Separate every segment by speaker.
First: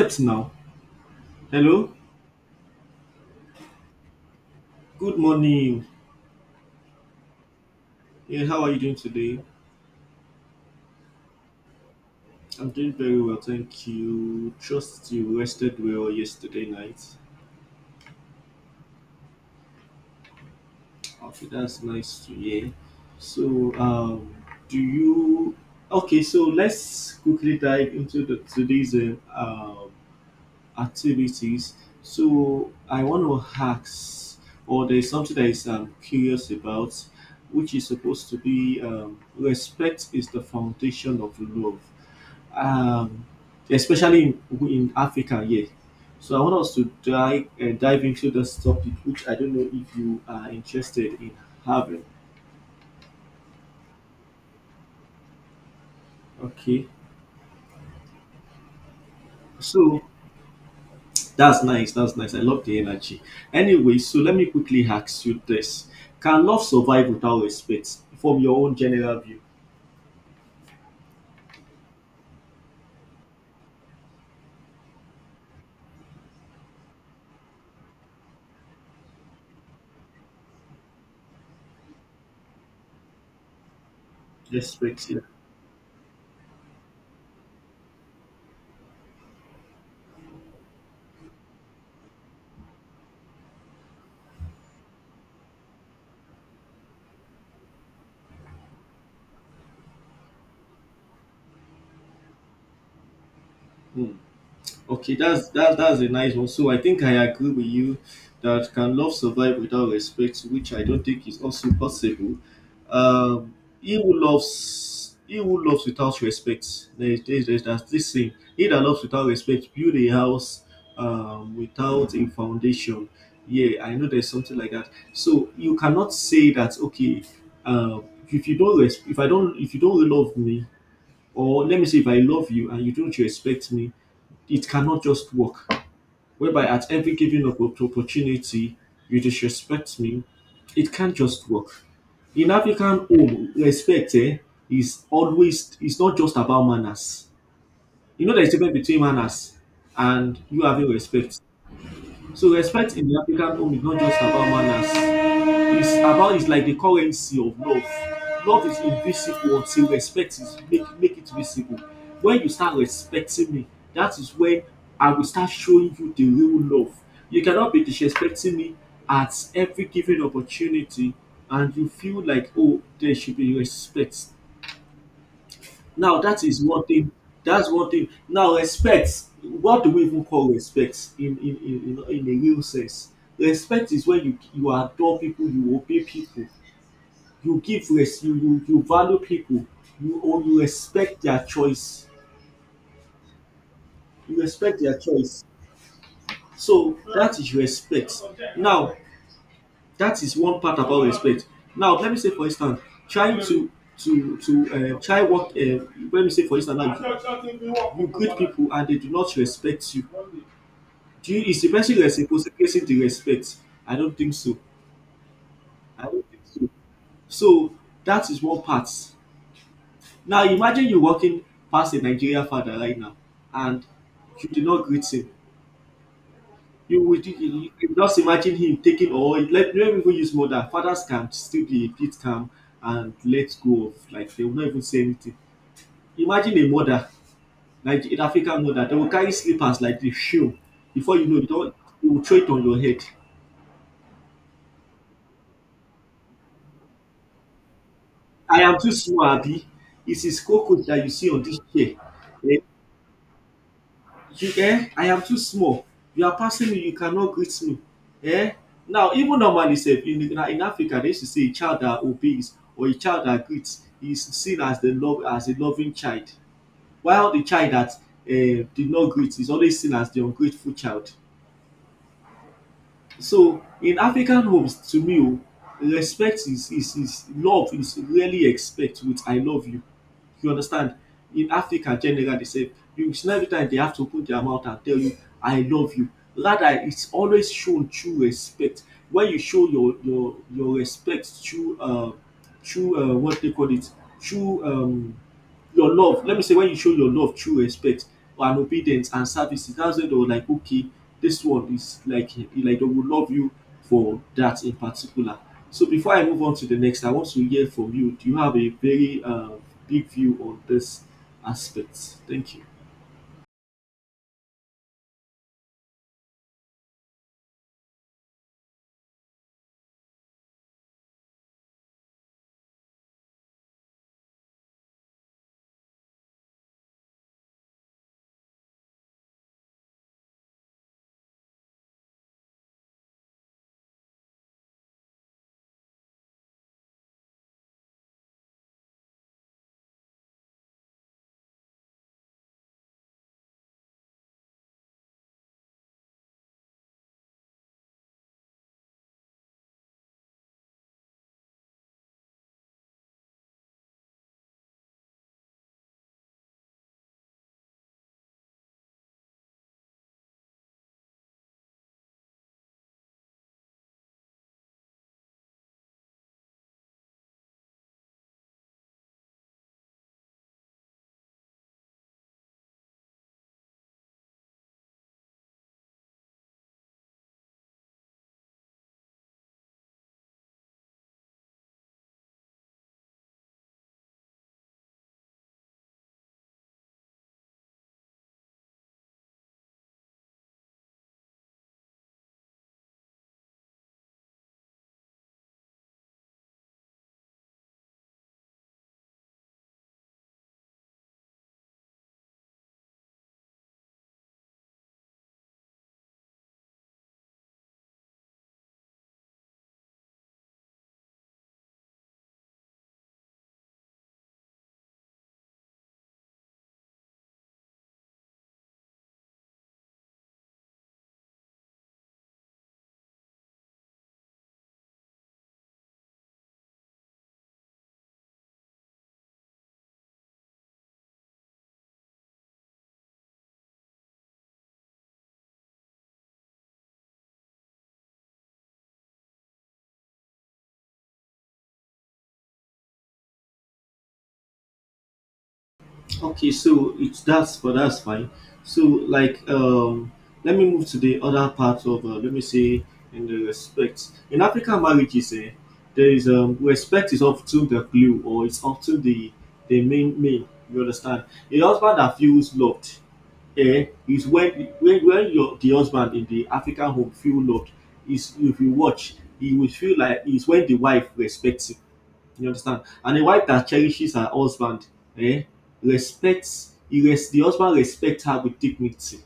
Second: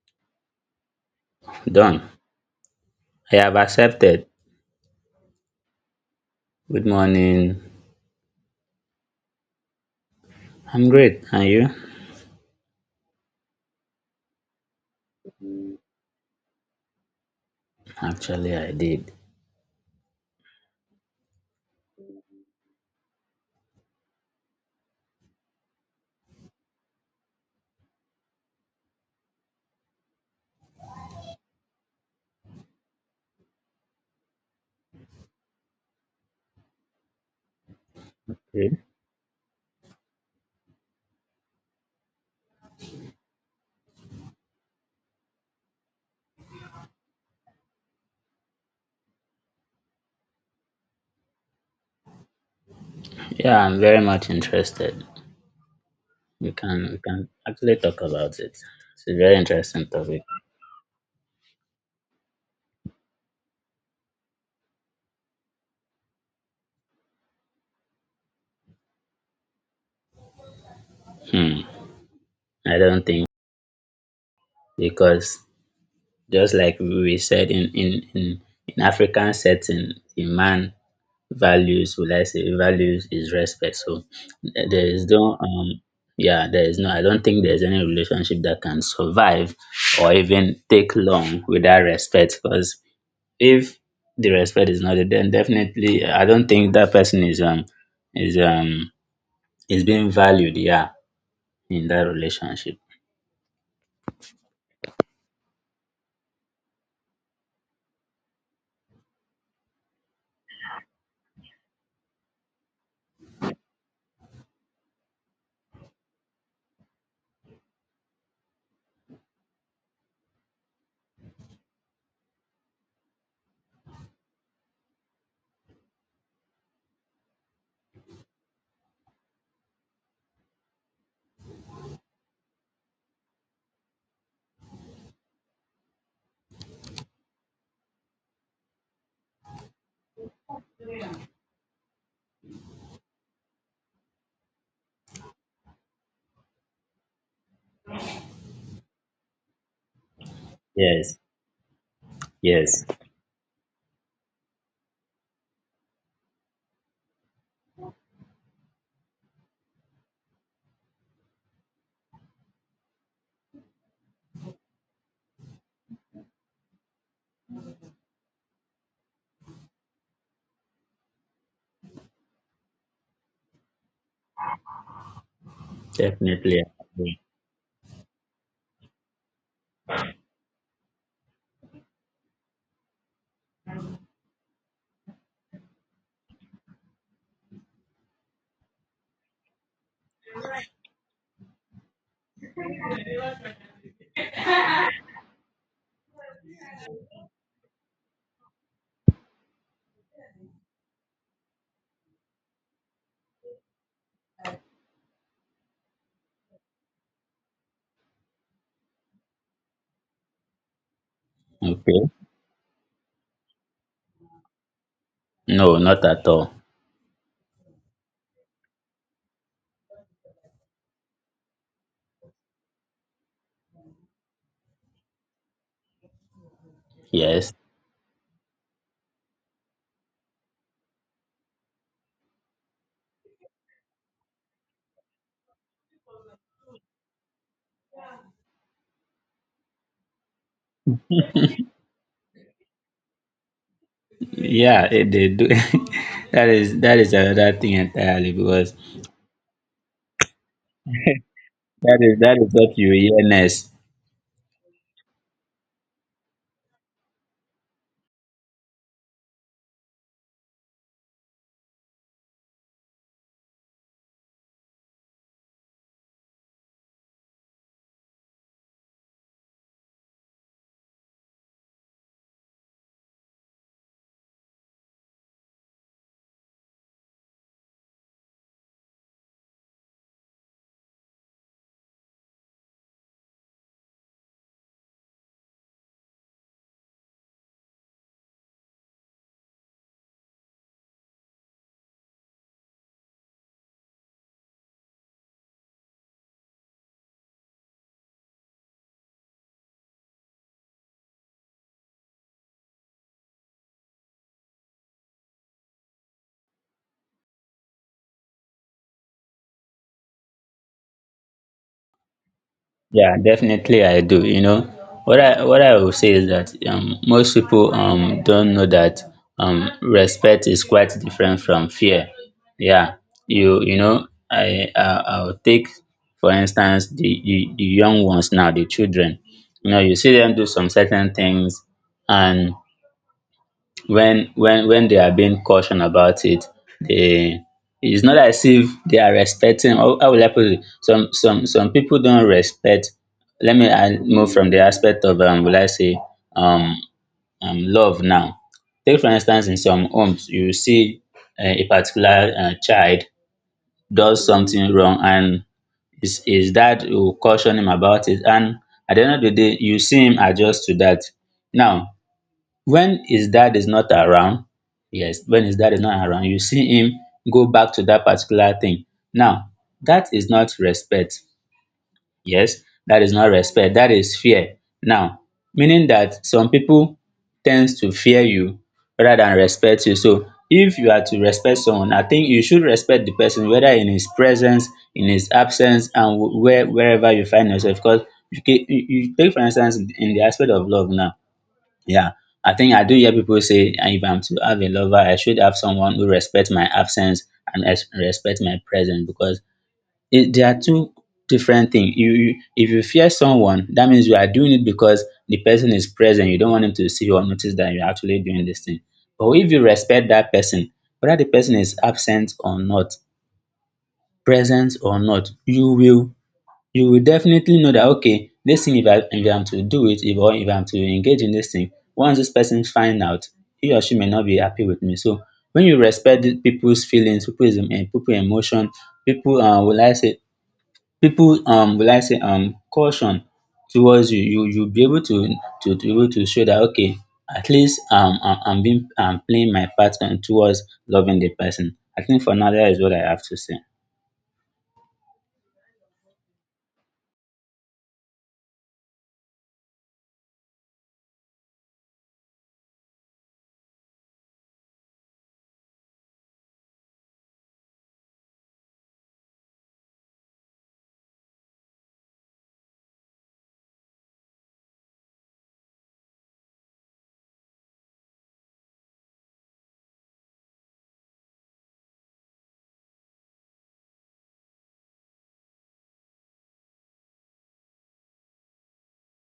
Speaker 1: Yes, now. Hello.
Speaker 2: Done. I have accepted.
Speaker 1: Good morning.
Speaker 2: Good morning.
Speaker 1: Yeah, how are you doing today?
Speaker 2: I'm great. And you?
Speaker 1: I'm doing very well, thank you. Trust you rested well yesterday night.
Speaker 2: Actually, I did.
Speaker 1: Okay, that's nice to hear. So, um, do you? Okay, so let's quickly dive into the today's activities. So, I want to ask, or there's something that is curious about, which is supposed to
Speaker 2: Good.
Speaker 1: be respect is the foundation of love um, especially in Africa, yes. So I want us to dive into this topic, which I don't know if you are interested in having.
Speaker 2: Yeah, I'm very much interested. We can
Speaker 1: Okay,
Speaker 2: we can actually talk about it. It's a very interesting
Speaker 1: so
Speaker 2: topic.
Speaker 1: that's nice. That's nice. I love the energy. Anyway, so let me quickly ask you this: can love survive without respect? From your own general view,
Speaker 2: Hmm. I don't think because just like we said in African setting, the man values, will I say, values is respect. So there is
Speaker 1: respect. Yeah.
Speaker 2: no yeah, there is no, I don't think there's any relationship that can survive or even take long without respect because if the respect is not there, then definitely I don't think that person is is um being valued, yeah, in that relationship.
Speaker 1: Hmm. Okay, that's a nice one. So I think I agree with you that can love survive without respect, which I don't think is also possible. Um, he who loves without respect. There's that's this thing. He that loves without respect build a house, without a foundation. Yeah, I know there's something like that. So you cannot say that, okay, if you don't if you don't love me, or let me say if I love you and you don't respect me, it cannot just work. Whereby at every given opportunity, you disrespect me, it can't just work. In African home, respect, is always it's not just about manners. You know there's a difference between manners and you having
Speaker 2: Yes,
Speaker 1: respect. So
Speaker 2: yes,
Speaker 1: respect in the African home is not just about manners. It's about it's like the currency of love. Love is invisible until respect is make it visible. When you start respecting me, that is when I will start showing you the real love. You cannot be disrespecting me at every given opportunity and you feel like, oh, there should be respect. Now that
Speaker 2: definitely.
Speaker 1: is
Speaker 2: I
Speaker 1: one thing.
Speaker 2: agree.
Speaker 1: That's one thing. Now respect. What do we even call respect in a real sense? Respect is when you adore people, you obey people, you give res you value people, you or you respect their choice, you respect their choice. So that is respect. Now that is one part about respect. Now let me say for instance, trying to try work. Let me say for instance now you greet people and they do not respect you. Do you is the person
Speaker 2: Okay.
Speaker 1: reciprocating the respect? I don't think so.
Speaker 2: No, not
Speaker 1: I don't
Speaker 2: at
Speaker 1: think
Speaker 2: all.
Speaker 1: so. So that is one part. Now imagine you walking past a Nigerian father right now and you did not greet him. You would
Speaker 2: Yes.
Speaker 1: you just imagine him taking, or let me even use more than fathers can still be a bit calm and let go of, like, they will not even say anything. Imagine a mother, like an African mother, they will carry slippers like the shoe. Before you know it, you will throw it on your head.
Speaker 2: Yeah, it did. That is another thing entirely
Speaker 1: I
Speaker 2: because
Speaker 1: am too small, Abi. It is cockroach that you see on this chair.
Speaker 2: that is what you hear next.
Speaker 1: You I am too small. You are passing me, you cannot greet me. um now even normally sef in Africa they used to say a child that obeys or a child that greets is seen as the love, as a loving child, while the child that did not greet is always seen as the ungrateful child. So in African homes to me, o, respect is love, is really expect with I love you, you understand. In Africa generally they say, you see, na every time they have to put their mouth and tell you I love you, rather it's always shown through respect. When you show your respect through what they call it, through your love, let me say when you show your love through respect and obedience and services, that's when they were like, okay, this one is like they will love you for that in particular. So before I move on to the next, I want to hear from you. Do you have a very big view on this aspect? Thank you.
Speaker 2: Yeah, definitely I do. You know what I will say is that most people don't know that respect is quite different from fear. Yeah, you know I will take for instance the young ones now the children. You know you see them do some certain things and when they are being cautioned about it, they it's not as if they are respecting. How will I put it? Some people don't respect. Let me I move from the aspect of will I say um, love now. Take for instance, in some homes, you see a particular child does something wrong, and his dad will caution him about it. And at the end of the day, you see him adjust to that. Now, when his dad is not around, yes, when his dad is not around, you see him go back to that particular thing. Now, that is not respect. Yes, that is not respect. That is fear. Now, meaning that some people tends to fear you rather than respect you. So, if you are to respect someone, I think you should respect the person whether in his presence, in his absence, and wherever you find yourself. Because you, ca- you take for instance in the aspect of love now, yeah, I think I do hear people say, "Ah, if I'm to have a lover, I should have someone who respects my absence and respect my presence because they are two different things. If you fear someone, that means you are doing it because the person is present. You don't want him to see or notice that you're actually doing this thing. But if you respect that person, whether the person is absent or not, present or not, you will definitely know that okay, this thing if I'm to do it if I'm to engage in this thing, once this person find out, he or she may not be happy with me. So when you respect the people's feelings, people's people emotion, people will I say people will I say caution towards you, you'll be able to be able to show that okay, at least I'm playing my part and towards loving the person. I think for now that is what I have to say.
Speaker 1: Okay, so it's that's but that's fine. So, like, let me move to the other part of, let me say in the respect. In African marriages, there is respect is often the glue, or it's often the the main. You understand. A husband that feels loved, is when your the husband in the African home feel loved is, if you watch, he will feel like is when the wife respects him, you understand? And a wife that cherishes her husband, eh, respects he the husband respects her with dignity.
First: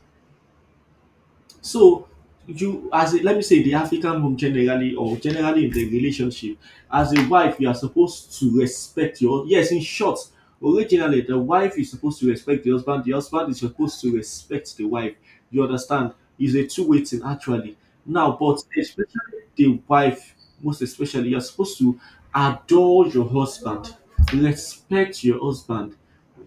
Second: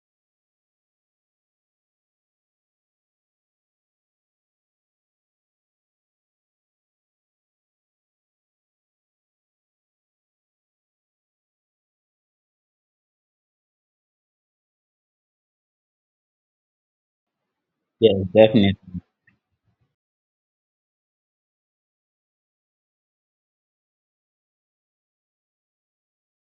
Speaker 1: So you as a, let me say, the African home generally or generally in the relationship, as a wife, you are supposed to respect your, yes, in short, originally the wife is supposed to respect the husband is supposed to respect the wife. You understand? It's a two-way thing actually.
Speaker 2: Yeah,
Speaker 1: Now, but
Speaker 2: definitely
Speaker 1: especially the wife, most especially, you're supposed to adore your husband, respect your husband,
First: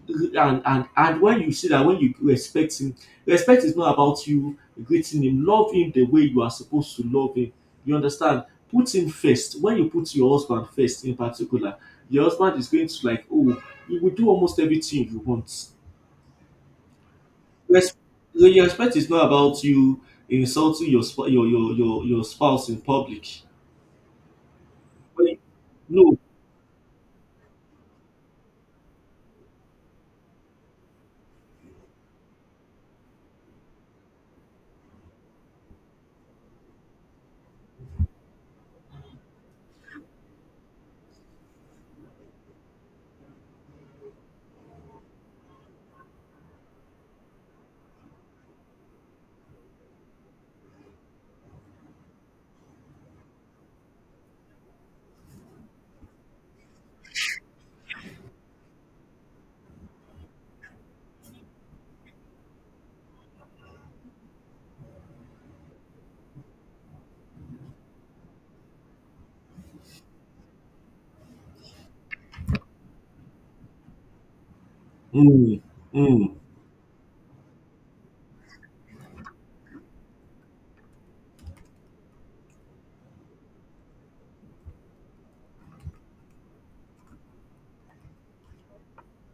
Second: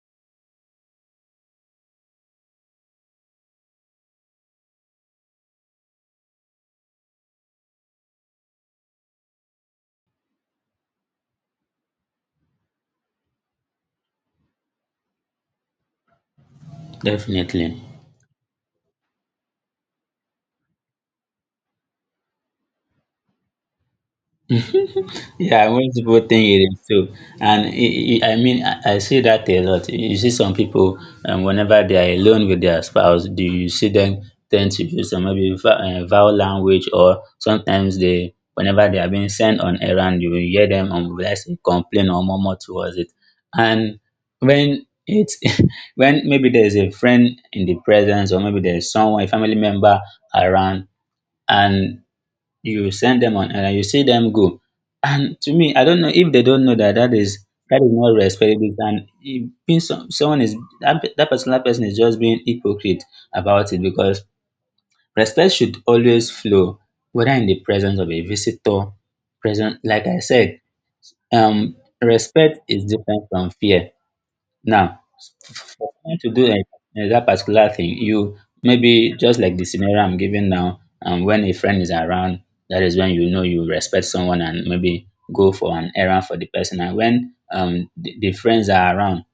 Speaker 1: and when you see that when you respect him, respect is not about you greeting him, love him the way you are supposed to love him, you understand, put him first. When you put your husband first in particular, your husband is going to like, oh, he will do almost everything you want.
Speaker 2: definitely.
Speaker 1: Res- so your respect is not about you insulting your your spouse in public. When you-
Speaker 2: Yeah, most
Speaker 1: no.
Speaker 2: people think it is too. And I mean, I see that a lot. You see some people, whenever they are alone with their spouse, do you see them tend to use some maybe vowel language or sometimes they, whenever they are being sent on errand, you will hear them let's say, complain or murmur towards it. And when it's when maybe there is a friend in the presence or maybe there is someone, a family member around and you send them on and you see them go. And to me, I don't know if they don't know that that is not respectable and it means someone is that particular person is just being hypocrite about it because respect should always flow whether in the presence of a visitor present like I said, um respect is different from fear. Now, for
Speaker 1: Mm,
Speaker 2: someone to
Speaker 1: mm.
Speaker 2: do that particular thing, you maybe just like the scenario I'm giving now, when a friend is around, that is when you know you respect someone and maybe go for an errand for the person. And when the friends are around,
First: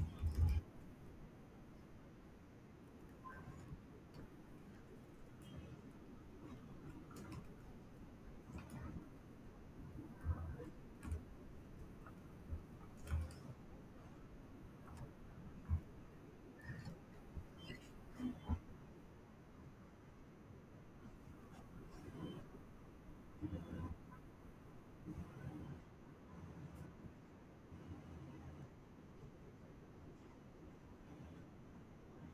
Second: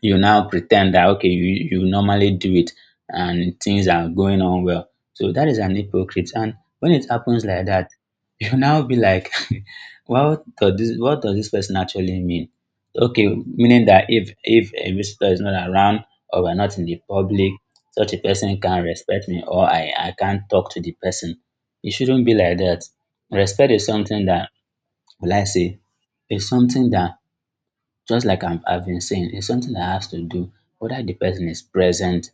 Speaker 2: you now pretend that, okay, you normally do it and things are going on well. So that is an hypocrite. And when it happens like that, you will now be like, what does this person actually mean? Okay, meaning that if a visitor is not around or we're not in the public, such a person can't respect me or I can't talk to the person. It shouldn't be like that. Respect is something that, will I say, is something that just like I've been saying, is something that has to do whether the person is present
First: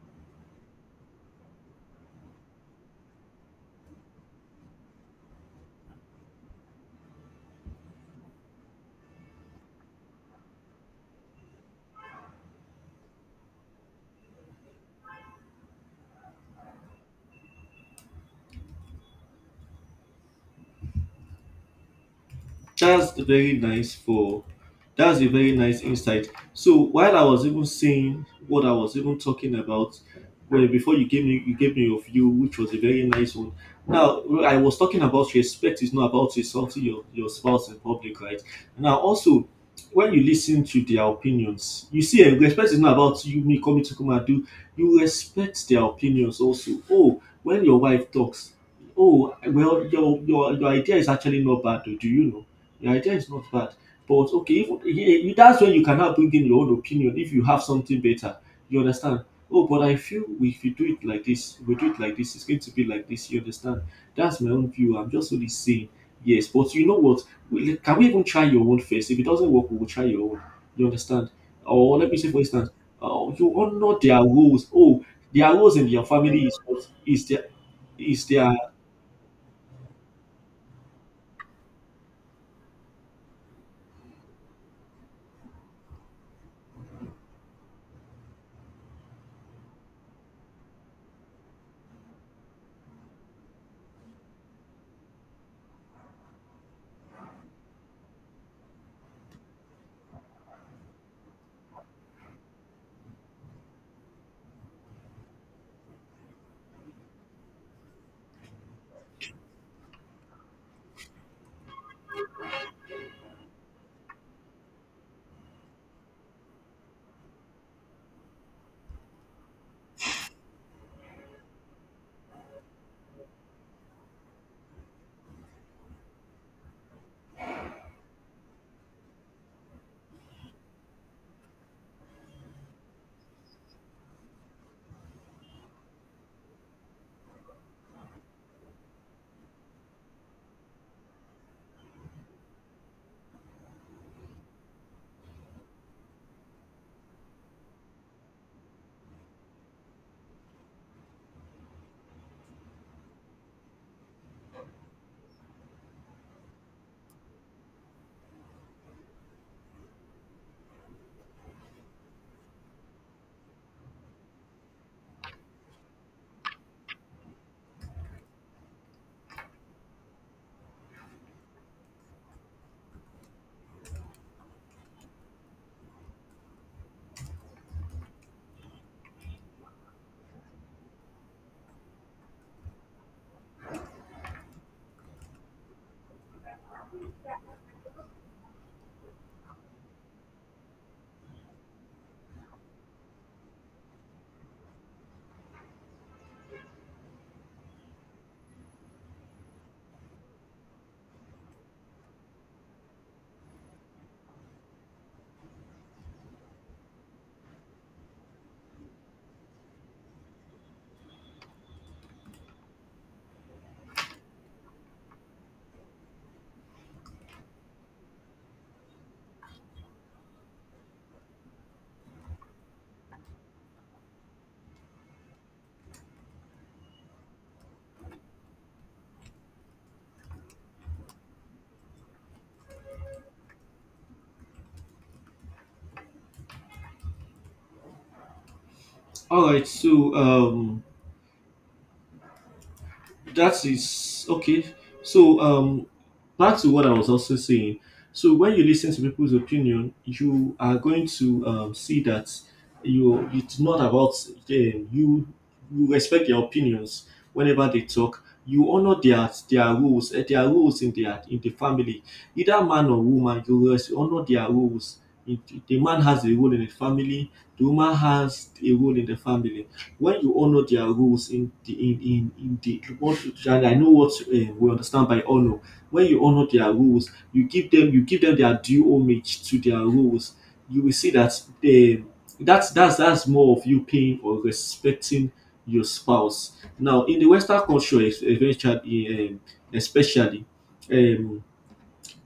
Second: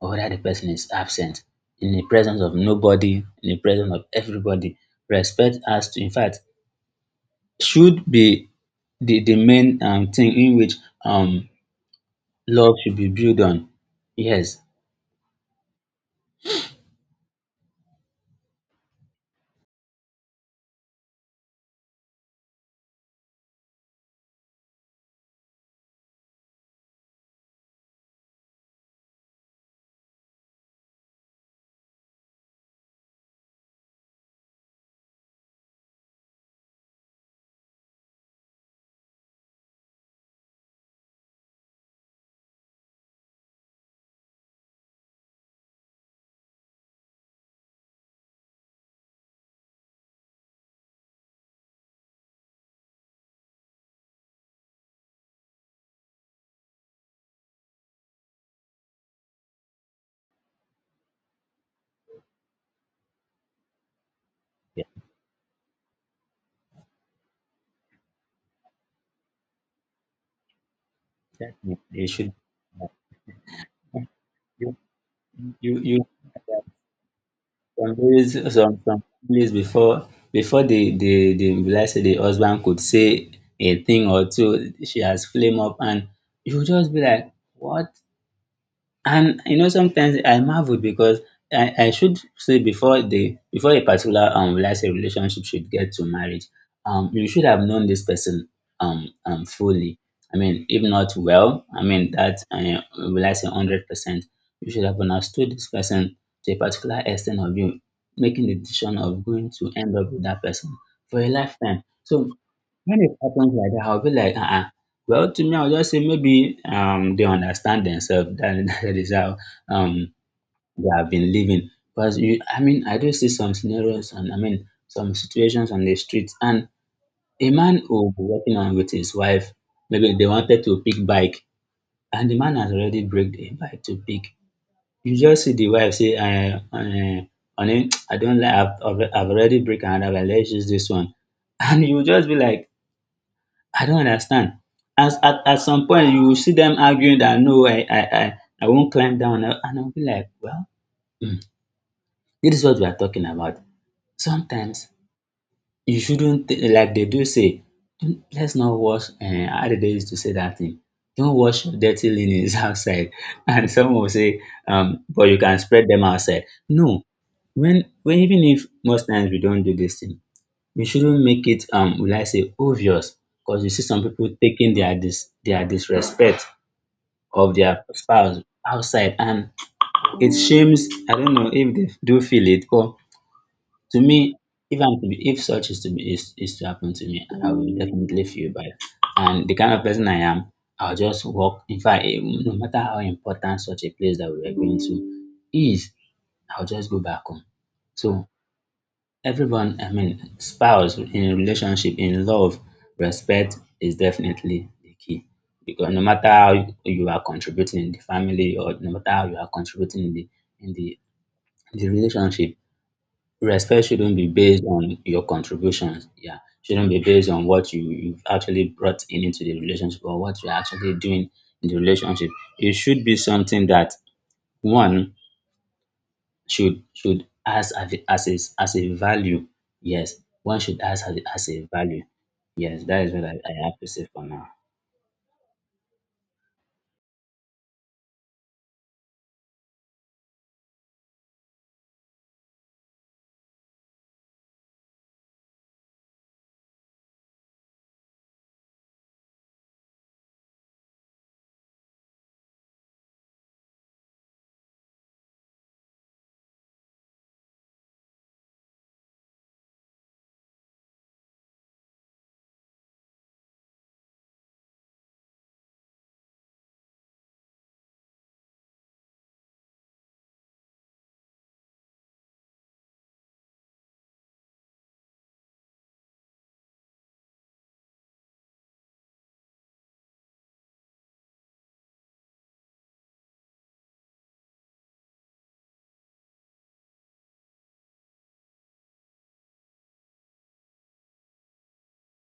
Speaker 2: or whether the person is absent. In the presence of nobody, in the presence of everybody, respect has to in fact should be the main thing in which um, love should be built on. Yes,
Speaker 1: That's very nice for, that's a very nice insight. So while I was even saying what I was even talking about, well before you gave me your view, which was a very nice one. Now I was talking about respect is not about insulting your spouse in public, right? Now also when you listen to their opinions, you see, eh, respect is not about you me coming to come and do. You respect their opinions also. Oh, when your wife talks, oh, well, your idea is actually not bad. Oh, do you know? The idea is not bad, but okay, if, yeah, that's when you cannot bring in your own opinion if you have something better. You understand? Oh, but I feel if you do it like this, we do it like this, it's going to be like this. You understand? That's my own
Speaker 2: yeah,
Speaker 1: view. I'm just only saying yes. But you know what? Like, can we even try your own first? If it doesn't work, we will try your own. You understand?
Speaker 2: definitely.
Speaker 1: Or
Speaker 2: It
Speaker 1: let me say,
Speaker 2: should.
Speaker 1: for instance, you honor their rules.
Speaker 2: You,
Speaker 1: Oh, their
Speaker 2: you,
Speaker 1: rules in your
Speaker 2: you
Speaker 1: family is what is their
Speaker 2: some
Speaker 1: is
Speaker 2: days,
Speaker 1: their.
Speaker 2: before the let say the husband could say a thing or two, she has flame up, and you just be like, what? And you know, sometimes I marvel because I should say before a particular let's say relationship should get to marriage, you should have known this person fully. I mean, if not well, I mean that will I say 100%, you should have understood this person to a particular extent of you making the decision of going to end up with that person for a lifetime. So when it happens like that, I'll be like, uh-uh. Well, to me, I'll just say maybe they understand themselves. That, that is how um they have been living. Because I mean, I do see some scenarios and I mean some situations on the streets, and a man will be walking on with his wife. Maybe they wanted to pick bike, and the man has already break the bike to pick. You just see the wife say, honey, I don't like. I've already break another. Bike. Let's use this one, and you just be like I don't understand. As at some point you will see them arguing that no I won't climb down and I will be like well, um this is what we are talking about. Sometimes you shouldn't like they do say don't, let's not wash how did they use to say that thing? Don't wash your dirty linens outside, and some will say but you can spread them outside. No, when even if most times we don't do this thing, we shouldn't make it will I say obvious because you see some people taking their disrespect of their spouse outside, and it shames. I don't know if they do feel it, but to me, if I'm to be if such is to be is to happen to me, I will definitely feel bad. And the kind of person I am, I'll just walk. In fact, no matter how important such a place that we were going to is, I'll just go back home. So everyone, I mean spouse, in relationship, in love, respect is definitely the key, because no matter how you are contributing in the family or no matter how you are contributing in the in the relationship, respect shouldn't be based on your contributions, yeah, shouldn't be based on what you've actually brought in into the relationship or what you're actually doing in the relationship. It should be something that one should ask as a value. Yes, one should ask as a value. Yes, that is what I have to say for now.
Speaker 1: All right. So, that is okay. So, back to what I was also saying. So when you listen to people's opinion, you are going to, see that you it's not about them. You respect their opinions whenever they talk. You honor their rules, eh, their rules in their in the family, either man or woman. You honor their rules. If- The man has a role in the family. The woman has a role in the family. When you honor their rules in the in the what, and I know what, we understand by honor. When you honor their rules, you give them, you give them their due homage to their rules. You will see that, that's more of you paying or respecting your spouse. Now in the Western culture, eventually, especially, um,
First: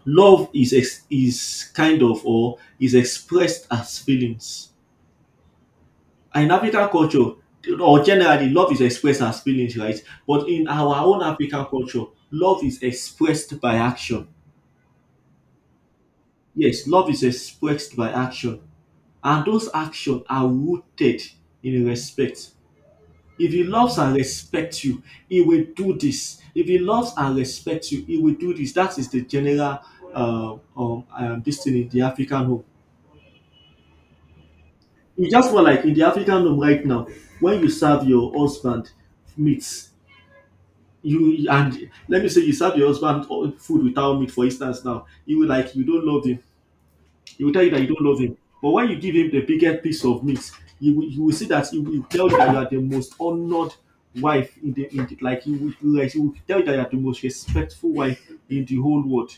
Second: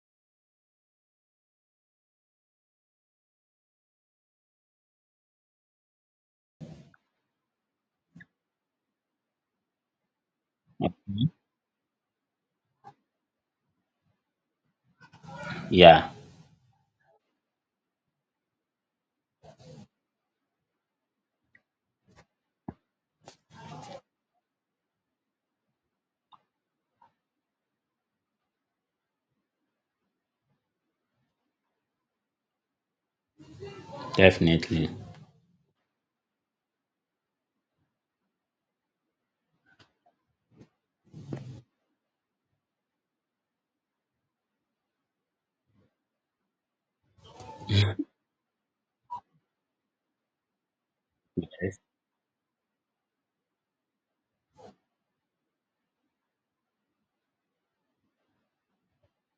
Speaker 1: love is kind of or is expressed as feelings. In African culture, or generally, love is expressed as feelings, right? But in our own
Speaker 2: Mhm.
Speaker 1: African culture, love is expressed by action.
Speaker 2: Yeah,
Speaker 1: Yes, love is expressed by action. And those actions are rooted in respect. If he loves and respects you, he will do this. If he loves and respects you, he will do this. That is the general this thing in the African home.
Speaker 2: definitely.
Speaker 1: It's just more like in the African home right now, when you serve your husband meat, you, and let me say you serve your husband, food without meat for instance, now you will, like, you don't love him, he will tell you that you don't love him. But when you give him the biggest piece of meat, you will see that he will tell you that you are the most honored wife in the, in the, like he will tell you that you are the most respectful wife in the whole world.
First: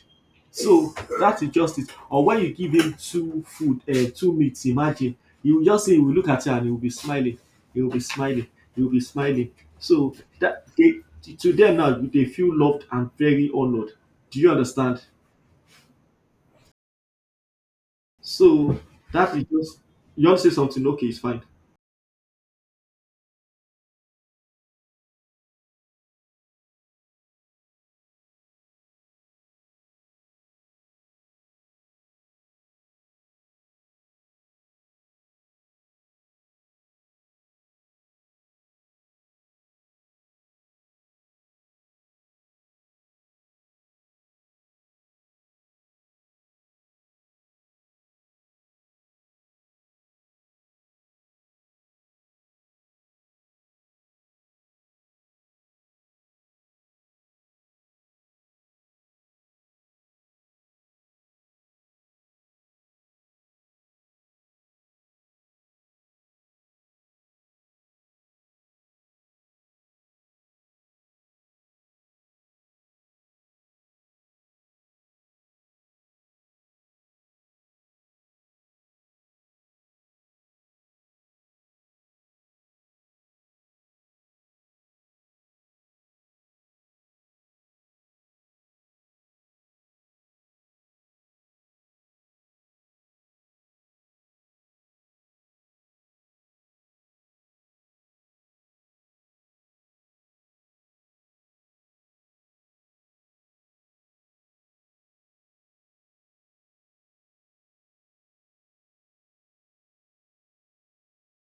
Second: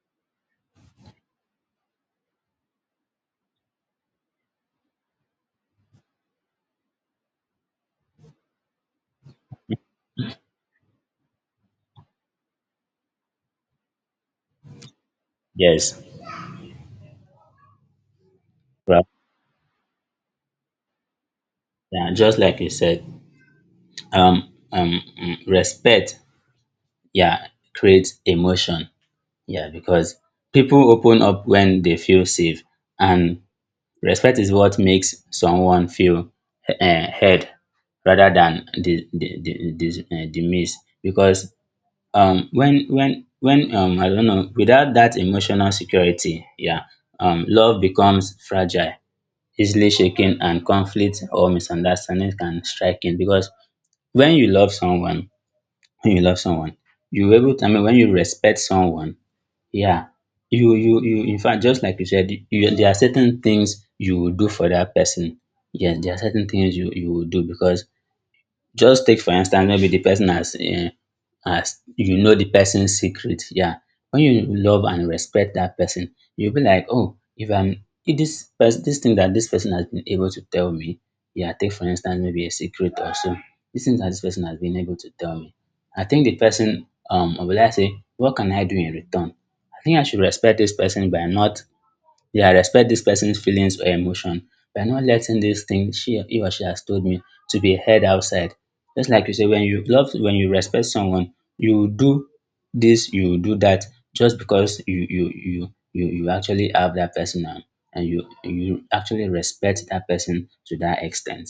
Speaker 1: So that is justice. Or when you give him two food, two meats, imagine, you will just say, he will look at you and he will be smiling. He will be smiling. He will be smiling. So that they, to them now, they feel loved and very honored. Do you understand?
Speaker 2: Yes.
Speaker 1: So
Speaker 2: Well,
Speaker 1: that is just— you want to say something? Okay, it's fine.
Speaker 2: yeah, just like you said, respect, yeah, creates emotion. Yeah, because people open up when they feel safe, and respect is what makes someone feel heard rather than dismissed. Because when I don't know, without that emotional security, yeah, love becomes fragile, easily shaken, and conflict or misunderstanding can strike in. Because when you love someone when you love someone you able to, I mean when you respect someone, yeah, you in fact, just like you said, you, there are certain things you will do for that person. Yes, there are certain things you will do because, just take for instance, maybe the person has as you know, the person's secret. Yeah. When you love and respect that person, you'll be like, oh, if this person, this thing that this person has been able to tell me, yeah, take for instance maybe a secret or so. This thing that this person has been able to tell me. I think the person, um, will I say, what can I do in return? I think I should respect this person by not, yeah, respect this person's feelings or emotion by not letting this thing she, he or she has told me to be heard outside. Just like you say, when you love, when you respect someone, you do this, you do that, just because you, you actually have that person, and you actually respect that person to that extent.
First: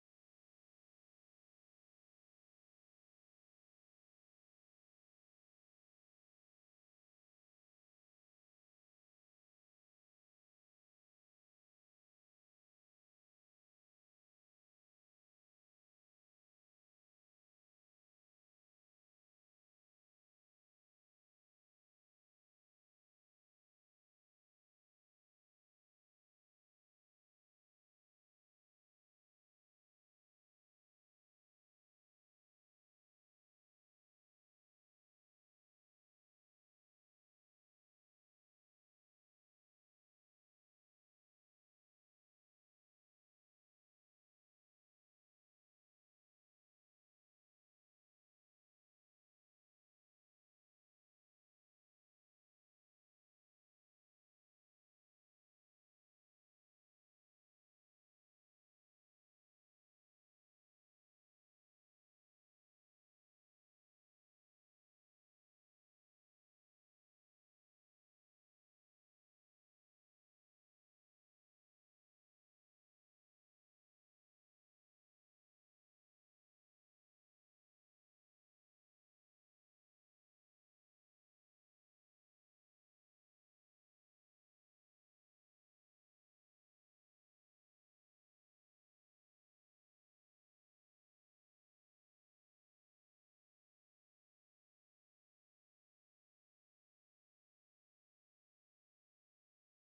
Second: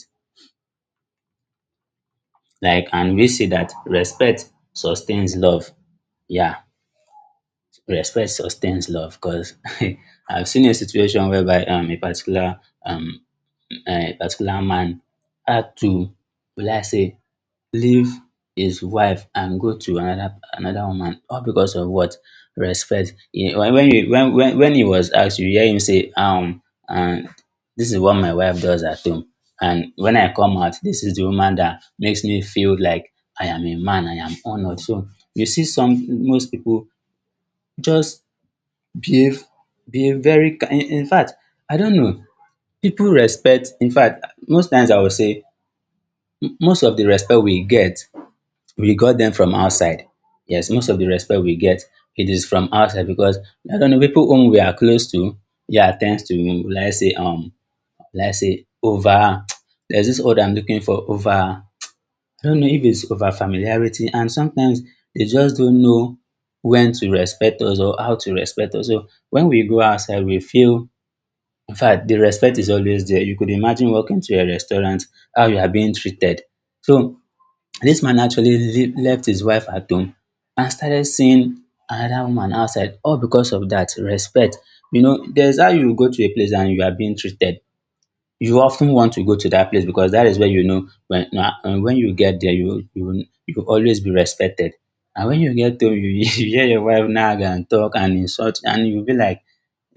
Speaker 2: Like, and we see that respect sustains love. Yeah, respect sustains love because I've seen a situation whereby, um, a particular, um um, particular man had to, will I say, leave his wife and go to another woman, all because of what? Respect. He, when he was asked, you hear him say, um, and this is what my wife does at home, and when I come out, this is the woman that makes me feel like I am a man, I am honoured. So you see, some, most people just behave, very ki-, in fact, I don't know. People respect, in fact, most times I will say, most of the respect we get, we got them from outside. Yes, most of the respect we get, it is from outside because, I don't know, people whom we are close to, yeah, tends to, let's say, um, let's say over, there's this word I'm looking for, over, I don't know if it's over familiarity, and sometimes they just don't know when to respect us or how to respect us. So when we go outside we feel, in fact the respect is always there. You could imagine walking to a restaurant, how you are being treated. So this man actually left his wife at home and started seeing another woman outside all because of that respect. You know, there's how you go to a place and you are being treated. You often want to go to that place because that is where you know when na, when you get there you will always be respected. And when you get home, you you hear your wife nag and talk and insult, and you be like,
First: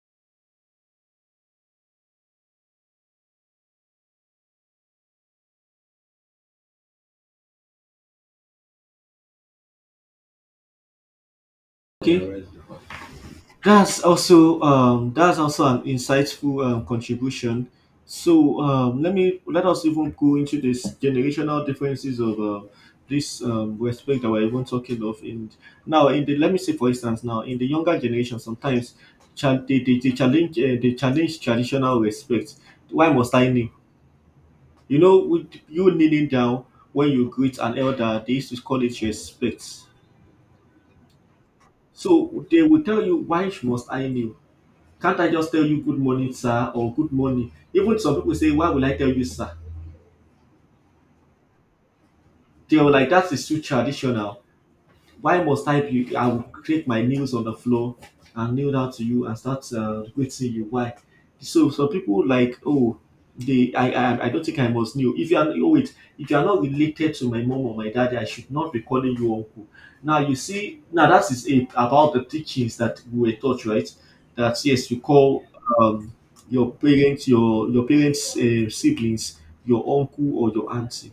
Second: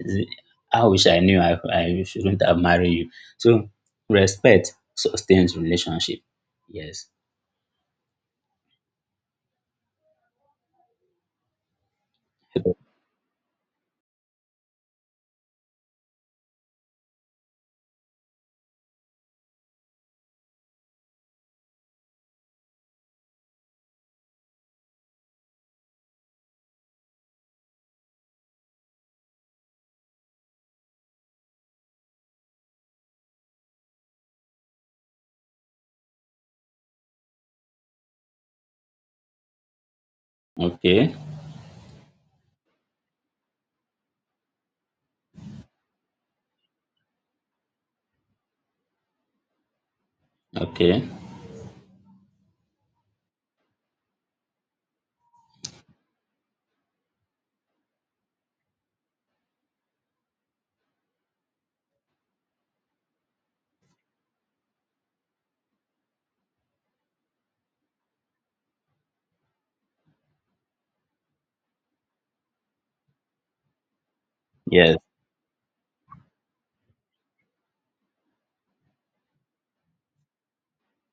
Speaker 2: "Zi-, I wish I knew, I shouldn't have married you." So respect sustains relationship. Yes.
Speaker 1: Yeah, okay, right. That's also an insightful contribution. So let us even go into this generational differences of this respect that we're even talking of in now in the— let me say, for instance, now in the younger generation, sometimes they challenge traditional respect. Why must I kneel? You know, with you kneeling down, when you greet an elder, they used to call it respect.
Speaker 2: Okay.
Speaker 1: So they will tell you, why must I kneel? Can't I just tell you good morning, sir, or good morning? Even some people say, why will I tell you, sir?
Speaker 2: Okay.
Speaker 1: They are like, that is too traditional. Why must I be? I will create my nails on the floor and kneel down to you and start greeting you. Why? So some people like, oh, they, I don't think I must kneel. If you are— oh wait, if you are not related to my mom or my daddy, I should not be calling you uncle. Now you see now, that is it, about the teachings that we were taught, right. That yes,
Speaker 2: Yes.
Speaker 1: you call um your parents, your parents siblings, your uncle or your auntie,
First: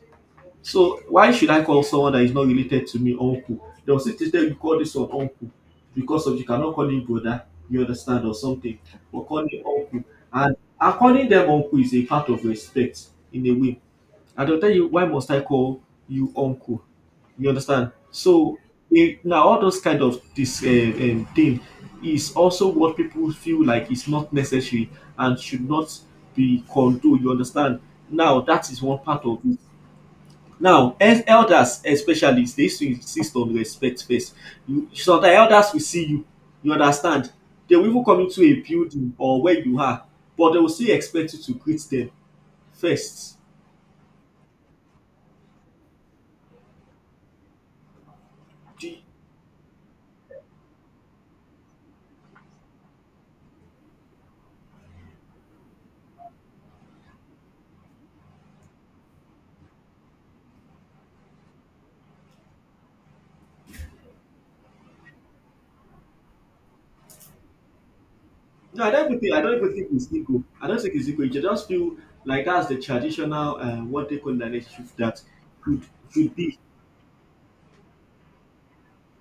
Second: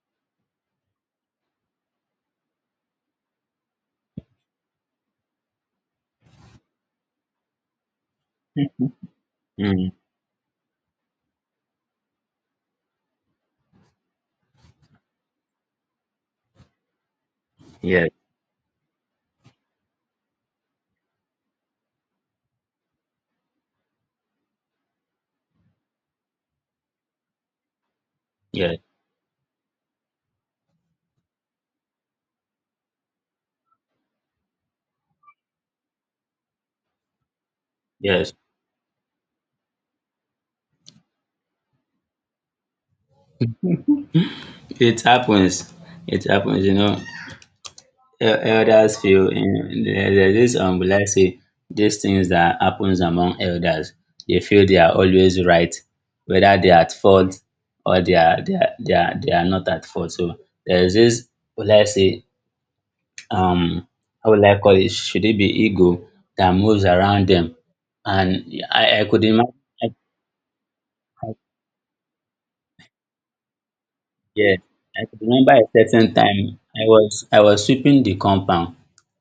Speaker 1: so why should I call someone that is not related to me uncle? They'll still tell you, call this one uncle because of you cannot call him brother, you understand, or something, but call him
Speaker 2: Mm.
Speaker 1: uncle. And and calling them uncle is a part of respect in a way. And they'll tell you, why must I call you uncle? You understand?
Speaker 2: Yes.
Speaker 1: So now all those kind of this thing is also what people feel like is not necessary and should not be condoned. You understand? Now that
Speaker 2: Yes.
Speaker 1: is one part of it. Now, as elders especially, they used to insist on respect first. You— sometimes elders will see you, you understand. They will even come
Speaker 2: Yes.
Speaker 1: into a building or where you are, but they will still expect you to greet them first.
Speaker 2: It happens. It happens. You know, El-
Speaker 1: Do
Speaker 2: elders
Speaker 1: you—
Speaker 2: feel. You, there- there's this, will I say, these things that happens among elders. They feel they are always right, whether they are at fault or they are not at fault. So there's this, will I say, um, how will I call it? Should it be ego that moves around them? And
Speaker 1: no, I
Speaker 2: I
Speaker 1: don't even
Speaker 2: could
Speaker 1: think I
Speaker 2: imagine.
Speaker 1: don't even think it's ego. I don't think it's ego. I just feel like that's the traditional what they call, that
Speaker 2: Yeah,
Speaker 1: that
Speaker 2: I could
Speaker 1: that
Speaker 2: remember a
Speaker 1: should
Speaker 2: certain
Speaker 1: should
Speaker 2: time
Speaker 1: be.
Speaker 2: I was sweeping the compound,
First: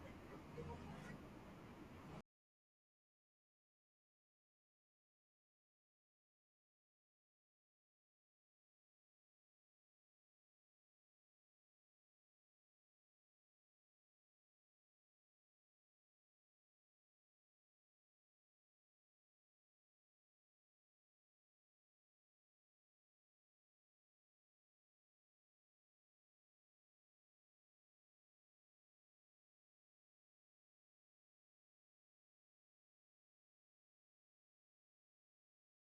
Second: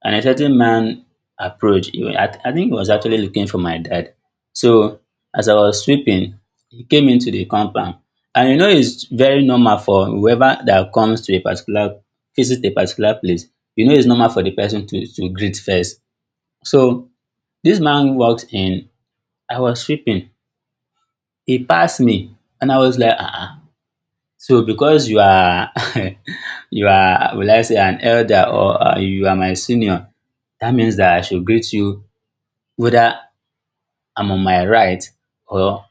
Speaker 2: and a certain man approached. He wa-, I, th- I think he was actually looking for my dad. So as I was sweeping, he came into the compound. And you know it's very normal for whoever that comes to a particular, visits a particular place, you know, it's normal for the person to greet first. So this man walked in, I was sweeping. He passed me, and I was like, ah, ah, so because you are you are, will I say, an elder, or you are my senior, that means that I should greet you, whether I'm on my right, or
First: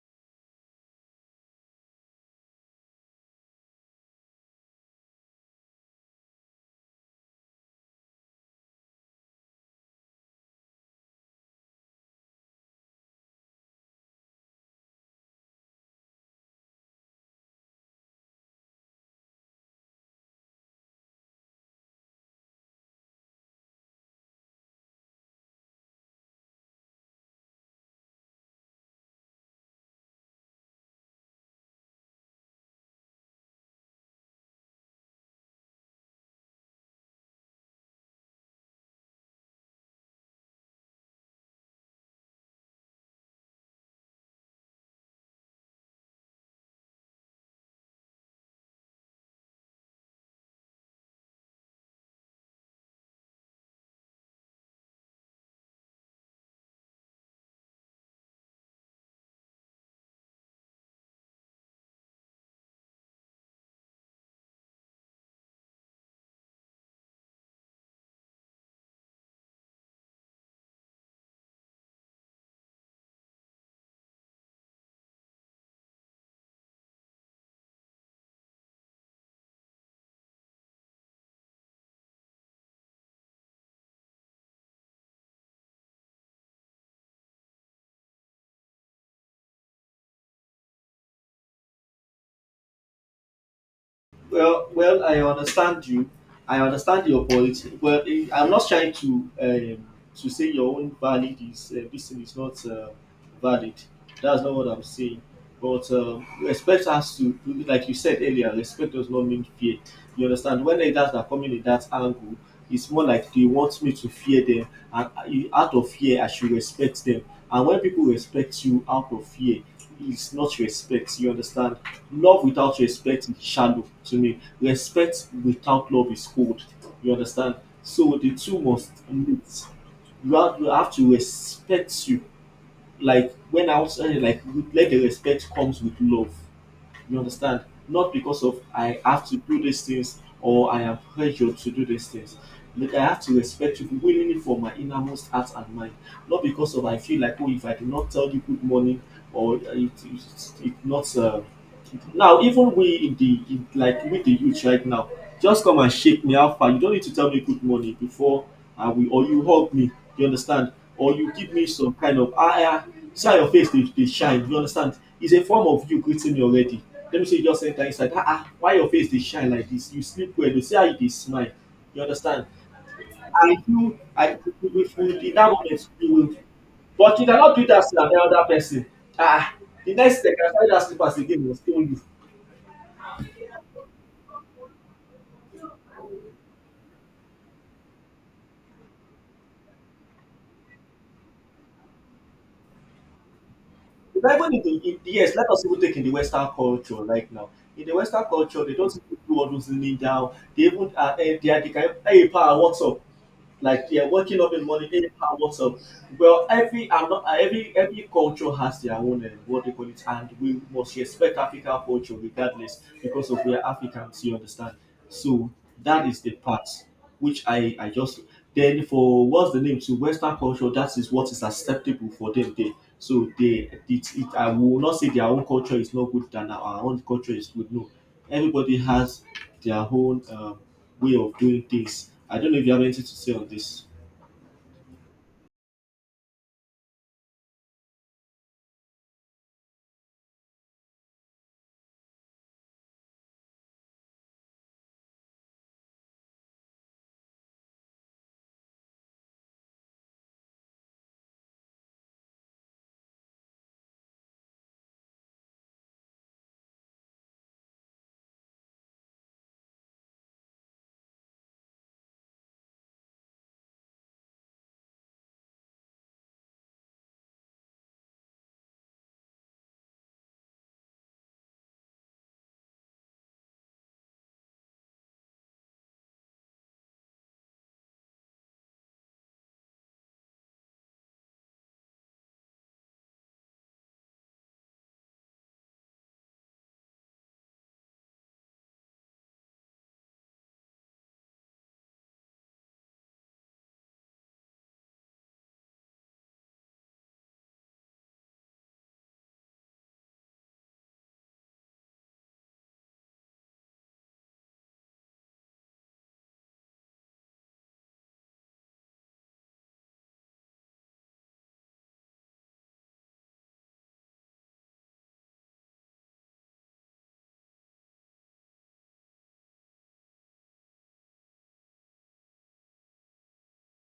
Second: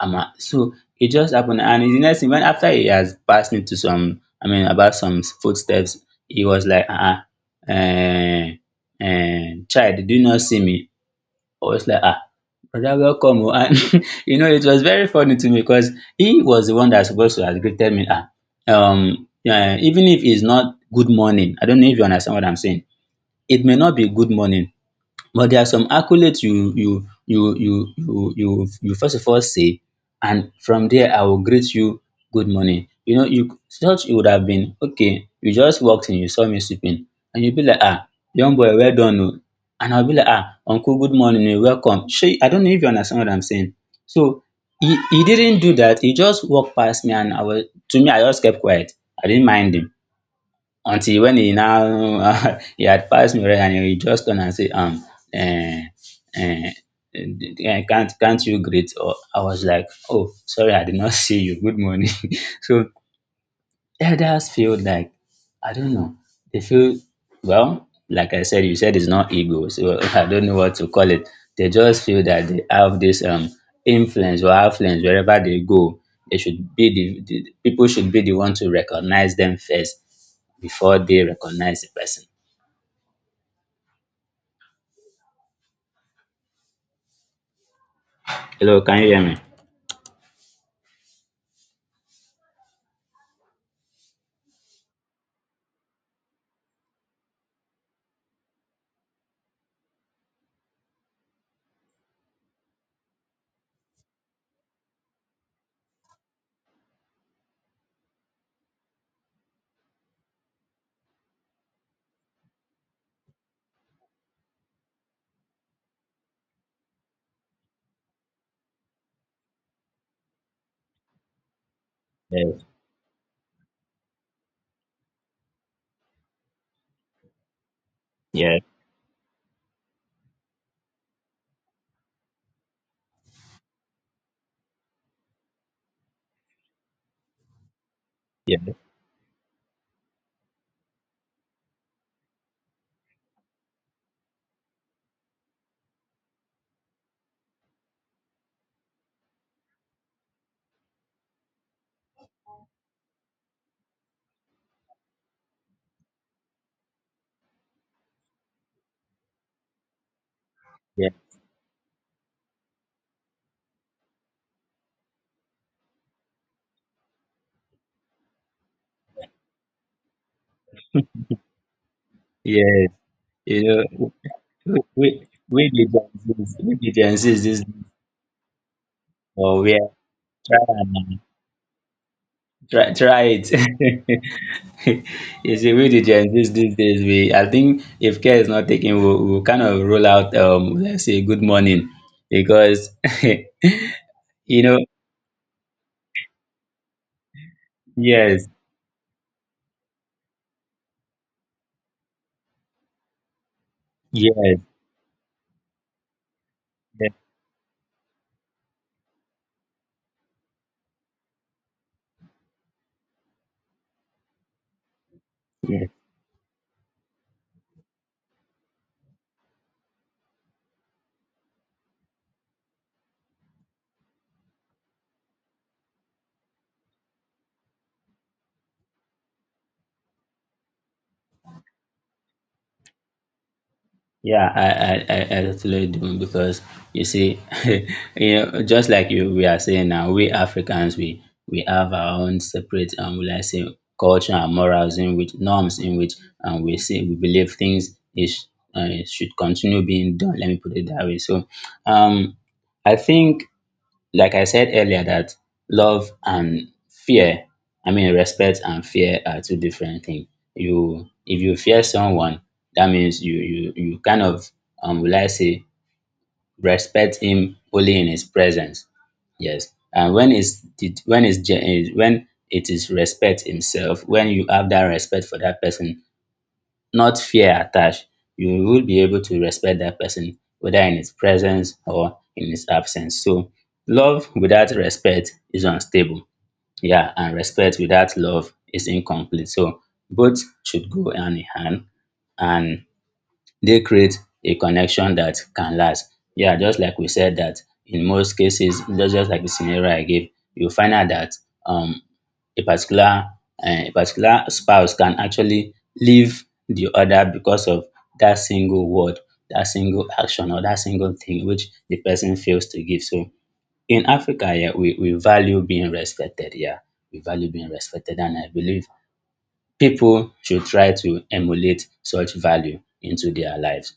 Speaker 2: I'm a, so it just happened, and the next thing, when after he has passed me to some, I mean about some footsteps, he was like, ah, child, do you not see me? I was like, ah, Brother, welcome o. And you know, it was very funny to me because he was the one that's supposed to have greeted me. Ah, yeah, even if it's not good morning, I don't know if you understand what I'm saying. It may not be good morning, but there are some accolades you first of all say, and from there I will greet you good morning. You know, you thought it would have been okay, you just walked in, you saw me sleeping, and you be like, ah, young boy, well done, oh. And I'll be like, ah, uncle, good morning, oh, welcome. Shey, I don't know if you understand what I'm saying. So he didn't do that. He just walked past me, and I was, to me, I just kept quiet. I didn't mind him until when he now he had passed me already and he just turned and say, um, eh, eh, can't you greet? Or I was like, oh sorry, I did not see you, good morning. So elders feel like, I don't know, they feel, well like I said, you said it's not ego, so I don't know what to call it. They just feel that they have this, um, influence or affluence. Wherever they go, they should be the people should be the one to recognize them first before they recognize the person. Hello, can you hear me?
Speaker 1: Well, well, I understand you. I understand your point. Well, I'm not trying to— to say your own valid is this thing is not valid. That's not what I'm saying. But respect has to— like you said earlier, respect does not mean fear. You understand? When leaders are coming in that angle, it's more like they want me to fear them, and out of fear, I should respect them. And when people respect you out of fear, is not respect. You understand? Love
Speaker 2: Yes,
Speaker 1: without respect is shallow to me. Respect without love is cold. You understand? So the two
Speaker 2: yes,
Speaker 1: must meet. You have to respect you. Like when I was saying, like, let the respect comes with love. You understand? Not because of I have to do these things or I am pressured to do these things. Like I have to respect you willingly for my innermost heart and mind. Not because of I feel like, oh, if I do not tell you good morning or it not. Now, even we in the like with the youth right now, just come and shake me out, far. You don't need to tell me good morning before I will, or you hug me. You understand?
Speaker 2: yes,
Speaker 1: Or
Speaker 2: yes,
Speaker 1: you give me some kind of, ah ah, see how your face dey dey shine, you understand, is a form of you greeting me already. Let me say you just enter inside, ah ah, why your face dey shine like this, you sleep well oo, see how you dey smile, you understand.
Speaker 2: yes.
Speaker 1: I
Speaker 2: You
Speaker 1: do,
Speaker 2: know,
Speaker 1: I with
Speaker 2: we
Speaker 1: in that
Speaker 2: we
Speaker 1: moment
Speaker 2: we the Gen
Speaker 1: you will—
Speaker 2: Zs, we the Gen
Speaker 1: but you
Speaker 2: Zs,
Speaker 1: cannot
Speaker 2: this,
Speaker 1: do that to another person, ah ah.
Speaker 2: or we are,
Speaker 1: The next thing, I
Speaker 2: try,
Speaker 1: carry that slippers again, must owe you.
Speaker 2: try it. You see, we the Gen Zs these days, we, I think if care is not taken, we'll kind of roll out, um, let's say good morning because
Speaker 1: But even
Speaker 2: you
Speaker 1: in
Speaker 2: know.
Speaker 1: the yes, let us even take in the Western culture right now. In the Western
Speaker 2: Yes,
Speaker 1: culture, they don't even do all those kneel down. They even are, they are, they can, hey, pa, what's up? Like they are waking up
Speaker 2: yes,
Speaker 1: in the morning, hey, how, what's up? Well, every— I'm
Speaker 2: yes,
Speaker 1: not— ah, every culture has their own, what they call it, and we must respect African culture regardless because of we are Africans, you understand. So
Speaker 2: yes.
Speaker 1: that is the part which I just— then for what's the name, to Western culture that is what is acceptable for them there. So they— it I will not say their own culture is not good than our own culture is good. No, everybody has their own way of doing things. I don't know if you have anything to say on this.
Speaker 2: Yeah, I I totally do because, you see, you know, just like you, we are saying now, we Africans, we have our own separate, um, will I say, culture and morals, in which norms, in which, um, we say we believe things is, should continue being done. Let me put it that way. So, um, I think, like I said earlier, that love and fear, I mean respect and fear are two different things. You, if you fear someone, that means you kind of, um, will I say, respect him only in his presence. Yes. And when it's it-, when it's gen-, eh, when it is respect himself, when you have that respect for that person, not fear attached, you will be able to respect that person, whether in his presence or in his absence. So, love without respect is unstable. Yeah, and respect without love is incomplete. So, both should go hand in hand, and they create a connection that can last. Yeah, just like we said, that in most cases, just like the scenario I gave, you find out that, um, a particular, um, a particular spouse can actually leave the other because of that single word, that single action, or that single thing which the person fails to give. So in Africa, yeah, we value being respected. Yeah, we value being respected, and I believe people should try to emulate such value into their lives.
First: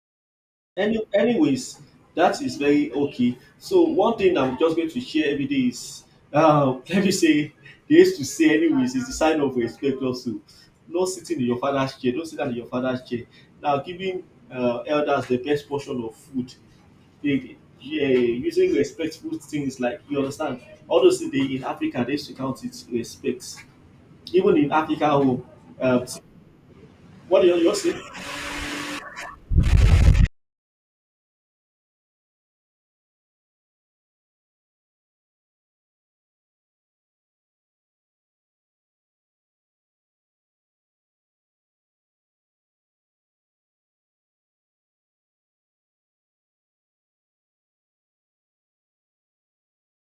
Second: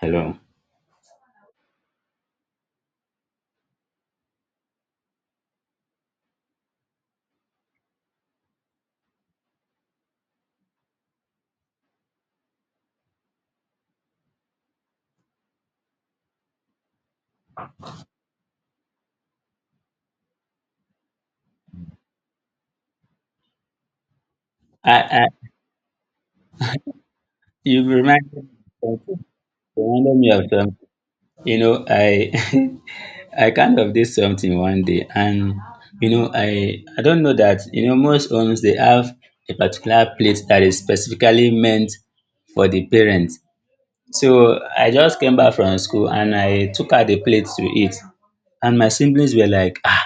Speaker 2: Hello.
Speaker 1: Anyways, that is very okay. So one thing I'm just going to share every day is, let me say, they used to say anyways is the sign of respect also. No sitting in your father's chair. Don't sit down in your father's chair. Now giving elders the best portion of food, they, yeah, using respectful things, like, you understand, all those things, they in Africa they used to count it respects. Even in
Speaker 2: I,
Speaker 1: Africa,
Speaker 2: I
Speaker 1: oh, uh, what do you all
Speaker 2: you
Speaker 1: say?
Speaker 2: reminded, me of something. You know, I I kind of did something one day, and you know I don't know that, you know, most homes they have a particular plate that is specifically meant for the parents. So I just came back from school and I took out the plate to eat, and my siblings were like, ah,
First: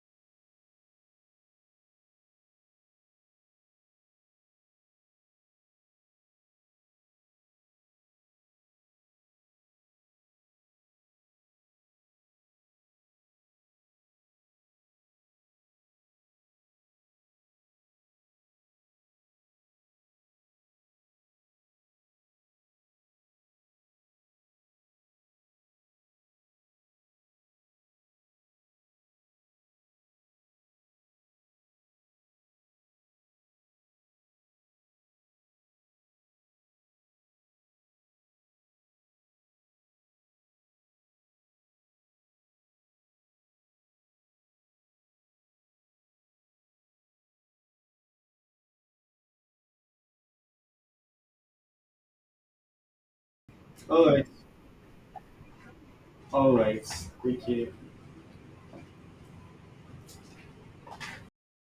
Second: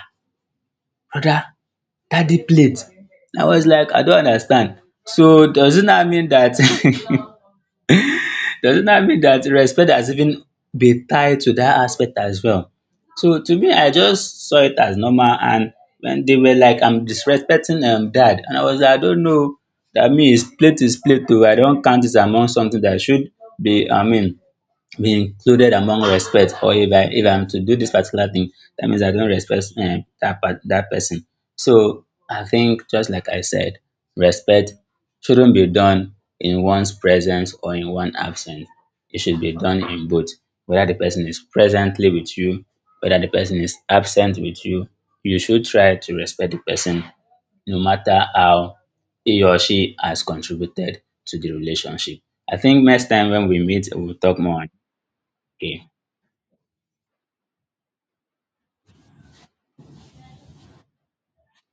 Speaker 2: brother, daddy plate. I was like, I don't understand. So does it not mean that does it not mean that respect has even been tied to that aspect as well? So to me, I just saw it as normal. And when they were like, I'm disrespecting dad, and I was like, I don't know. That means plate is plate too. I don't count it among something that should be, I mean, be included among respect. Or if I, if I'm to do this particular thing, that means I don't respect, that part, that person. So I think, just like I said, respect shouldn't be done in one's presence or in one absence. It should be done in both, whether the person is presently with you, whether the person is absent with you, you should try to respect the person no matter how he or she has contributed to the relationship. I think next time when we meet,
Speaker 1: All
Speaker 2: we'll
Speaker 1: right,
Speaker 2: talk more. Okay.
Speaker 1: all right. Take care.